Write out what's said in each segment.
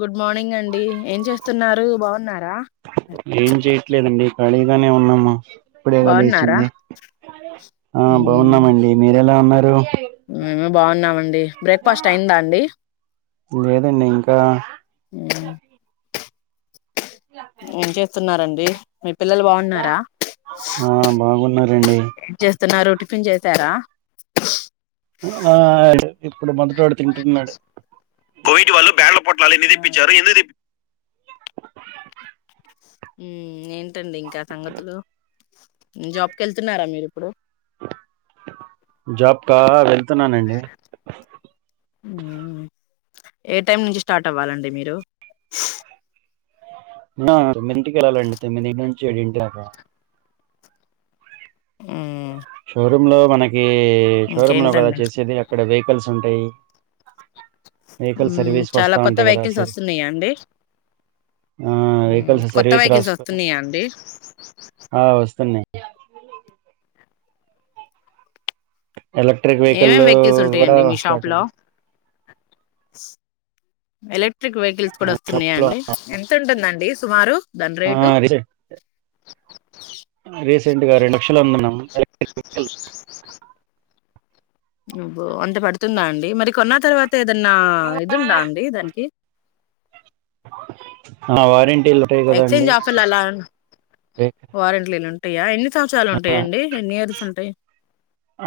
Good morning అండి ఏం చేస్తున్నారు బాగున్నారా ఇట్లనే ఉన్నామ ఇప్పుడేగ బాగున్నారా లేచింది ఆ బాగున్నామండి మీరు ఎలా ఉన్నరు ఉమ్ మేము బాగున్నామండి బ్రేక్ఫాస్ట్ అయిందా అండి లేదండి ఇంకా ఉమ్, ఏం చేస్ స్తున్నారండి ఆ బాగున్నారండి స్తున్నారు టిఫిన్ చేశార మ్ ఆ అడు ఇప్పుడు మొదటోడు తింటున్నాడు జరిగింది ఇది ఉమ్ ఏంటండి ఇంక సంగతులు జాబ్ కెళ్తున్నారా మీరు ఇప్పుడు జాబ్ కా వెల్ తున్నానండి ఉమ్ ఏ టైమ్ నుంచి స్టార్ట్ అవ్వాలండి మీర్ యౌ సె ఆ తొమ్మిదింటికి ఎళ్లాలండీ తొమ్మిదింటి నుంచి ఏడింటి దాక ఉమ్ షోరు మ్లో మనక్ ఈ షో రూమ్ లొ కదా ఇంకేంటండి చేసేది అక్కడ కలిసి ఉంటయ్ హ్మ్ చాలా కొత్త వెహికల్స్ వస్తున్నాయండి ఆ వెహికల్స్ కొత్త సర్వీస్ వెహికల్స్ రాసుకొని వస్తున్నాయండి ఆ వస్తున్నాయి ఎలక్ట్రిక్ ఏమేం వెహికల్లు కూడా స్టార్ట్ అయింది ఎలె క్ట్రిక్ వెహికల్స్ కూడా వస్తున్నాయా షాప్ లో అండి ఎంత ఉంటుందండి సుమారు దాని రేటు రీసెంట్గా రెండు లక్షలు అమ్మినం ఎలక్ట్రిక్ వెహికల్ అబ్బో అంతా పడుతుందా అండి మరి కొన్న తర్వాత ఏదన్నా ఇది ఉందా అండి దానికి ఆ వారెం ఎక్స్చేంజ్ ఆఫర్లు అలా వారెంట్లీలు ఉం టయా ఎన్ని సంవత్సరాలు ఆ ఉంటాయ్ అండి ఎన్ని ఇయర్స్ ఉంటాయ్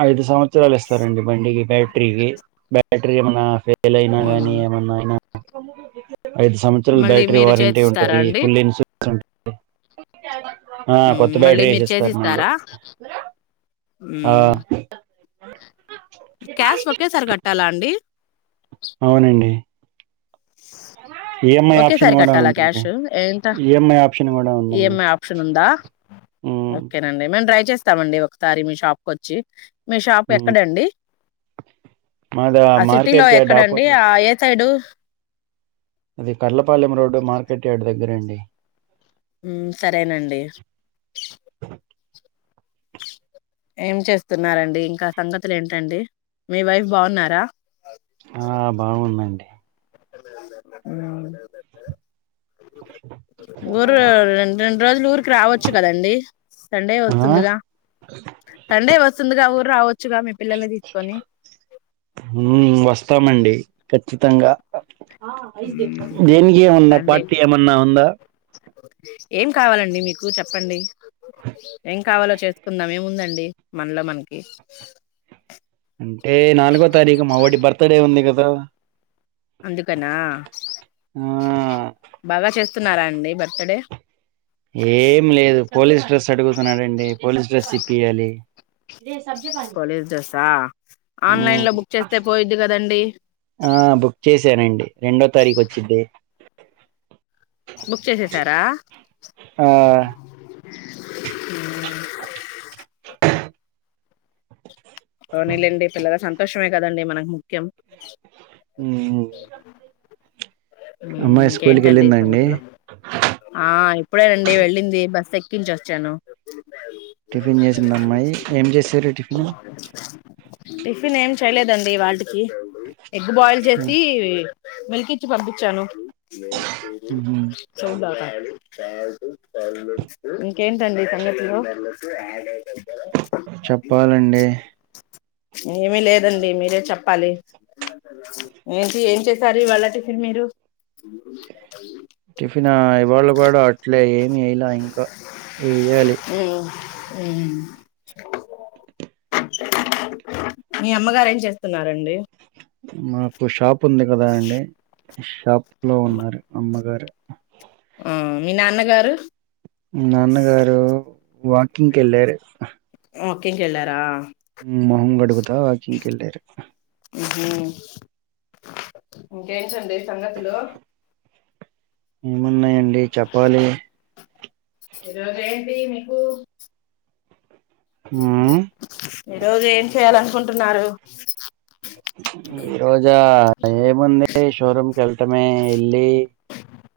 ఐదు సంవత్సరాలు ఇస్తారండి బండికి బ్యాటరీకి బ్యా ట్రీ ఏమన్నా ఫే లైనా గానీ మ్మ్ ఏమన్నా అయినా [unintelligible] ఐదు సంవత్సరాల మళ్ళీ బ్యాటరీ మీరు వారంటీ చేసిస్తారా ఉంటుంది అండి ఫుల్ ఇన్సూరెన్స్ ఉంటుం హ్ ఆ కొత్త మ్మ్ మళ్ళీ బ్యాటరీ మీరు ఏశిస్తారండి చేసిస్తారా ఆ అ మ్మ్ క్యాష్ ఒకేసారి కట్టాలా అండి అవునండి ఈఎంఐ ఆప్షన్ ఒకేసారి కూడా కట్టాలా ఉందండి క్యాష్ ఏంట ఈఎంఐ ఆప్షన్ కూడా ఉందండి ఈఎంఐ ఆప్షన్ ఉందా ఉమ్ ఓకేనండి మేం ట్రై చేస్తామండి ఒకసారి మీ షాప్ కు వచ్చి మీ షాప్ ఉమ్ ఎక్కడండి మాది ఆ సిటీ లో మార్కెట్ యార్డ్ ఎక్కడండి ఆపోజిట్ ఆ ఏ సైడు అది కడలపాలెం రోడ్డు మార్కెట్ యార్డ్ దగ్గర అం డి మ్మ్ సరేనండి ఏం చేస్తున్నారండి ఇంకా సంగతులు ఏంటండి మీ వైఫ్ బాగున్నారా ఆ బాగుందండి ఉమ్ ఊరు రెం రెండు రోజులు ఊరికి రావచ్చు కదండి సండే ఆ వస్తుందిగా సండే వస్తుందిగా ఊరు రావచ్చుగా మీ పిల్లల్ని తీసుకొని ఉమ్ వస్తామండి ఖచ్చితంగా దేనికి ఏమన్నా రండి పార్టీ ఏమన్నా ఉందా ఏం కావాలండి మీకు చెప్పండి ఏం కావాలో చేసుకుందాం ఏముందండి మనలో మనకి అంటే నాలుగో తారీఖు మాఒడి బర్త్ డే ఉంది క దా అందుకనా బాగా చేస్తున్నారా అండి బార్ థాడే ఏం లేదు పోలీస్ డ్రెస్ అడుగుతున్నాడంండి పోలీస్ డ్రెస్ ఇప్పియాని పోలీస్ డ్రెసా ఆ ఆన్లైన్ మ్మ్ లో బుక్ చేస్తే పోయిద్ది కదండి ఆ బుక్ చేసానండి రెండో తారీఖ వచ్చిద్దే బుక్ చేసేసారా ఆ ఉమ్ ఉమ్ వునీలండి పిల్లగా సంత ష్టమే కదండి మనకు ముఖ్యం ఉమ్ ఇంకేంటండి ఈ సంగతిలో ఆ ఇప్పుడేనండి వెళ్ళింది బస్ సిక్కింజోచ్చాను టిఫిన్ చేసింది అమ్మాయి ఏం చేసారు టిఫిన్ టిఫిన్ ఏం చేయలేదండి ఇవాల్టికి ఎగ్ బాయిల్ చేసి మిల్కి ఇచ్చి పంపించాను మ్మ్ సుడాఅడా చాడు ఇంకేంటండి సంగతులు యు అడ్డాయి చెప్పాలండి ఏమి లేదండి మీరే చెప్పాలి ఏంటి ఏం చేసారు ఇ వాళ్ళ టిఫిన్ మీరు టిఫిన ఇవాళ కూడా అట్లే ఏమి ఇయలా ఇంకా ఎయ్యాలి అవునా మీ అమ్మగారు ఏం చేస్తున్నారండి మాకు షాప్ ఉంది కదా అండి షాప్ లో ఉన్నారు అమ్మగారు ఆ మీ నాన్నగారు నాన్నగారు వాకింగ్కి వెళ్లారు వాకింగ్కి వెళ్ళారా మొహం కడుగుతా వాకింగ్ కి వెళ్లారు ఉమ్ ఇంకేంటండి సంగతులు ఏమున్నాయండి డి చప్పాలి ఈరోజు ఏంటి మీకు ఉమ్ [inaudible] ఈ రోజు ఏం చేయాలనుకుంటున్నారు ఈ రోజా ఏముంది షోరూమ్ కె వెళ్తామే ఎల్లి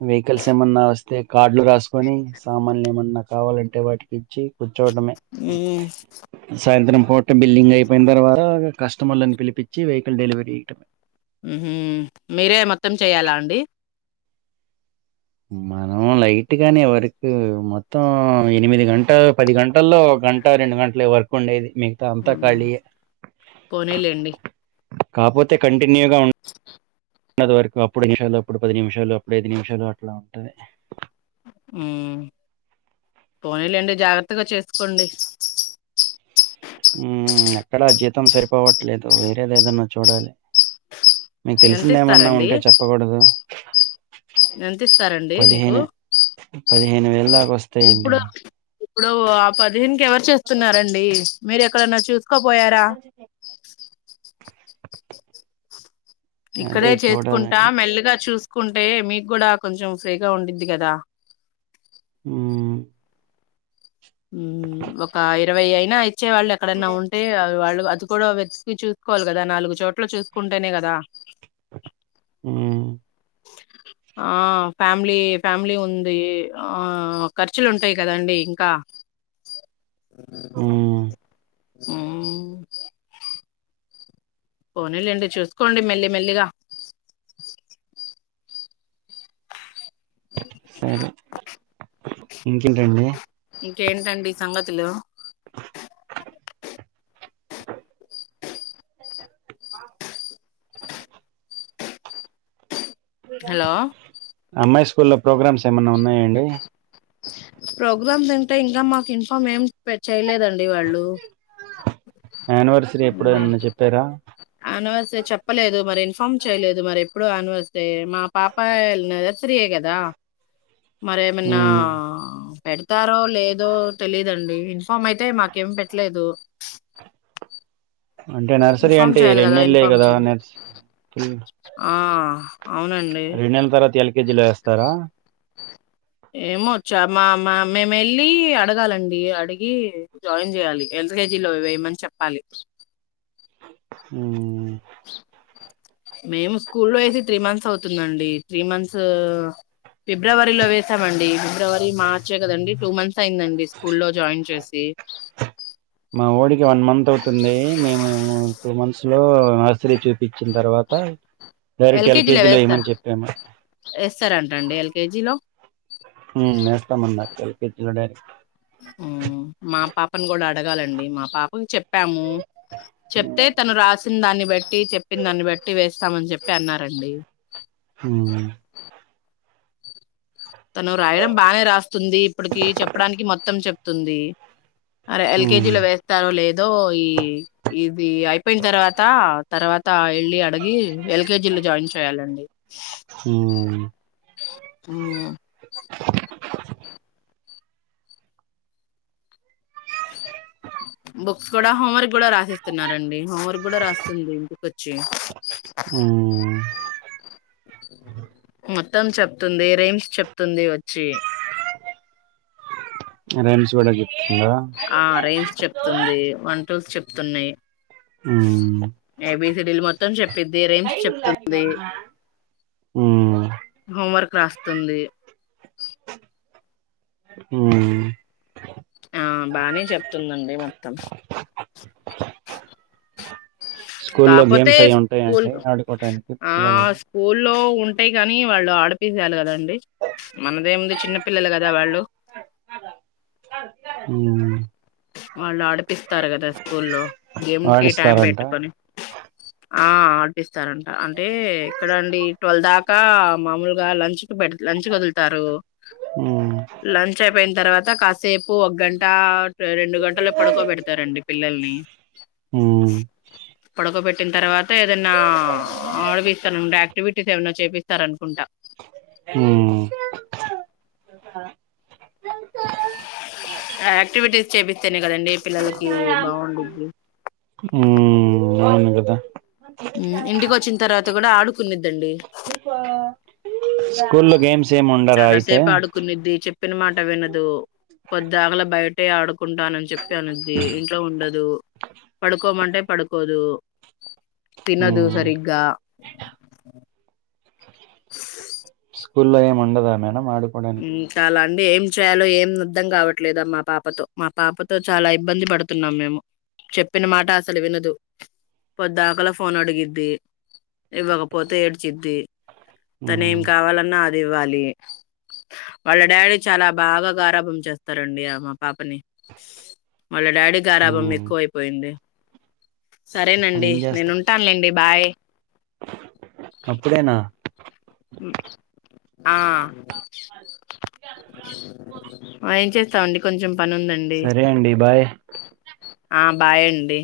వెహికల్స్ ఏమన్నా వస్త తే కార్డులు రాసుకొని సామాన్లు ఏమన్నా కావాలంటే వాటికి ఇచ్చి కూచోటమే మ్మ్ సాయంత్రం హోట బిల్డింగ్ అయిపోయిన తర్వాత కస్టమర్ అని పిలిపి చి వెహికల్ డెలివీయ్యటమే ఉమ్మ్ మీరే మొత్తం చెయ్యాలా అండి మనం లైట్ గానే వర్క్ మొత్తం ఎనిమిది గంటలు పది గంటల్లో ఒక గంట రెండు గంటలు వర్క్ ఉండేది మిగతా అంతా కాళీఏ పోనీలేండి కాపోతే కండి కంటిన్యూగా ఉన్నా ఉండదు వర్క్ అప్పుడు నిమిషాలు అప్పుడు పది నిమిషాలు అప్పుడు ఐదు నిమిషాలు అట్లా ఉంటాది పోనీలేండి జాగ్రత్తగా చేసుకోండి ఎక్కడ జీతం సరిపోవట్లేదు వేరేది ఏదన్నా చూడాలి మీకు ఎంత తెలిసింది ఏమన్నా ఇస్తారండి ఉంటే చెప్పకూడదు ఎంత ఇస్తారండి మీకు పదిహేను పదిహేను వేలు దాకా వస్తాయండి ఇప్పుడు ఇప్పుడు ఆ పదిహేను కి ఎవర చేస్తున్నారండి మీరు ఎక్కడన్నా చూస్ కొపోయార అదే ఇక్కడే చేసుకుంటా చూడాలండి మెల్లిగా చూస్ కుంటే మీకు కూడా కొంచెం ఫ్రీగా ఉండిద్ది కదా హ్మ్మ్ హ్మ్మ్ ఒక్క ఇరవై అయి నాయ్ చ్చే వాళ్ళు ఎక్కడన్నా ఉంటే ఆ వాళ్ళు అద్ది కూడా వెతికి చూస్ కోళ్లు గదా నాలుగు చోట్ ట్లో చూసుకుంటేనే గదా మ్మ్, ఆ ఫ్యామిలీ ఫ్యామిలీ ఉంది. ఆ ఖర్చులు ఉంటాయి. కదండీ ఇంకా ఆ మ్మ్. హూమ్మ్ పోనీలేండి చేస్కోండి మెల్లి మెల్లిగా సరే ఇంకేంటండె ఇంకేంటండి సంగతులు వావ్ హలో అమ్మాయి స్కూల్లో ప్రోగ్రామ్స్ ఏమన్నా ఉన్నాయా అండి ప్రోగ్రమ్స్ అంటే ఇంకా మాకి ఇన్ఫామ్ ఏం పెట్ చేయలేదండి. వాళ్ళు యానివర్సరీ ఎప్పుడోన్న చెప్తారా అనవస్ చెప్పలేదు మరి ఇన్ఫార్మ్ చేయలేదు మరి ఎప్పుడూ అన్వస్తే మా పాప ల్ నరర్స్రీయే కదా మరేమిన్నా ఉమ్, పెడతారో లేదో తెలీదండి. ఇన్ఫామ్ అయితే మాకేం పెట్లేదు అంటే నర్సరీ అంటే ఈ రెంనెళ్లే ఇన్ఫామ్ కదా, చేయ నర్స్ ఆ హ్మ్ ఆ అవునండి రెండు నెలల తర్వాత ఎల్ కే జీలో వేస్తారా. మేమేళ్ళీ అడగాలండి, ఇఎ అడిగి జాయిన్ జేయాలి హెల్త్ హెజీలో వేయమని చెప్పాలి. హ్మ్మ్ మేము స్కూల్ లో వేసి త్రీ మంత్స్ అవుతుందండి. త్రీ మంత్స్ ఫిబ్రవరిలో వేసామండి. ఫిబ్రవరి మార్చే కదండి టూ మన్స్ సైన్దండి స్కూల్లో జాయిన్ చేసి మావోడికి వన్ మంత్ అవుతుంది. మేమి మున్ టూ మంత్స్ లో నర్సరీ చూపించిన్ తర్వాత ఎల్ డైరెక్ట్ కే జీలో ఎల్కేజీ లో ఏమని చెప్పాము వేస్తారా హ్మ్మ్ వేస్తామన్నారు ఎల్ కే జీలోచిన్నోండాడ్ హ్మ్ మా పాపని కూడా అడగాలండి మా పాపకి చెప్పాము. చెప్తే తను రాస్ చ్చిన్ దాన్ని బట్టి చెప్పిన్ దాన్ని బట్టి వేస్తామని చెప్పి అన్నారండి. హ్మ్ తను రాయడం బానే రాస్తుంది. ఇప్పటికి చెప్డానికి మొత్తం చెప్తుంది. అరే ఉమ్, ఎల్కేజీలో వేస్తారో లేదు ఏదో ఈ ఇది ఐ పోయిన తర్వాత తర్వాత వెళ్ళి అడిగి ఎల్కేజి లో జాయిన్ చేయ్యాలండి హ అ బుక్స్ కూడా హోంవర్క్ కూడా రాసిస్తున్నారండి హోంవర్క్ కూడా రాస్తుంది ఇంటికొచ్చి ఉమ్. మొత్తం చెప్తుంది రయిమ్స్ చెప్తుంది వచ్చి రేమ్స్ కూడా చెప్తుందా తుంది వంటలు చెప్తున్నాయి ఉమ్, ఏబీ సిడీల్ మ ని చెప్పద్దిర ఉ హోంవర్క్ రాస్తుంది ఉమ్. ఆ బానే చెప్తుందండి మొత్తం స్కూల్లో కాపోతే గేమ్స్ అవి స్కూల్ ఉంటాయిడి ఆడుకోటానికి పిల్లలకి అంటే కానీ వాళ్ళు ఆడపిసయాలి కదండి మనదేముంది చిన్న పిల్లలు కదా వాళ్ళు ఉ వాళ్ళు ఆడిపిస్తారు కదా స్కూల్లో గేమ్ కి టైం వాడిస్తారంట పెట్టుకొని ఆ ఆడిపిస్తారంట అంటే ఇక్కడంండి ట్వెల్ దాకా మామూలుగా లంచ్ కు పె లంచ్ క వదులుతారు ఉమ్ లంచ్ అయిపోయిన తర్వాత కాసేపు ఒక గంట రెండు గంటల్లో పడుకోబెడతారండి పిల్లల్ని ఉమ్ పడుకోబెట్టిన తర్వాత ఏదైనా ఆడపిస్తానండి యాక్టివిటీస్ ఏమనా చేపిస్తారనుకుంటా ఉమ్ యాక్టివిటీస్ చేపిస్తానే కదండి పిల్లలకి బాగుండద్ది ఉమ్ అవును కదా ఇంటికి వచ్చిన తర్వాత కూడా ఆడుకున్నద్దండి స్కూల్లో గేమ్స్ ఏమి ఉండరా చాలా అయితే సేపు ఆడుకునేది చెప్ చెప్పిన మాట వినదు కొద్దిఆగల బయటే ఆడుకుంటానని చెప్పి అనద్ది ఇంట్లో ఉండదు పడుకోమంటే పడుకోదు తినదు ఉమ్ సరిగ్గా స్కూల్లో ఏమి ఉండదా మేడం ఆడుకోడానికి చాలా అండి ఏం చేయాలో ఏం అద్దం కావట్లేదుమ్ మా పాపతో మా పాపతో చాలా ఇబ్బంది పడుతున్నాం మేము చెప్పిన మాట అసలు వినదు పొద్దిాకల ఫోన్ అడిగిద్ది ఇవ్వకపోతే ఏడ్చిద్ది తను ఏం ఉమ్ కావాలన్నా అవాలి వాళ్ళ డాడీ చాలా బాగారాభం చేస్తారండి ఆ మా పాపని మళ్ళ డాడీ గరాభం ఉమ్ ఎక్కువ అపోయింది సరే అదేనండి ఏం నేను చేస్తా ఉంటానులేండి బాయ్ అప్పుడేనా ఆ ఏం చేస్తామండి కొంచెం పని ఉందండి సరే అండి బాయ్ ఆ బాయండి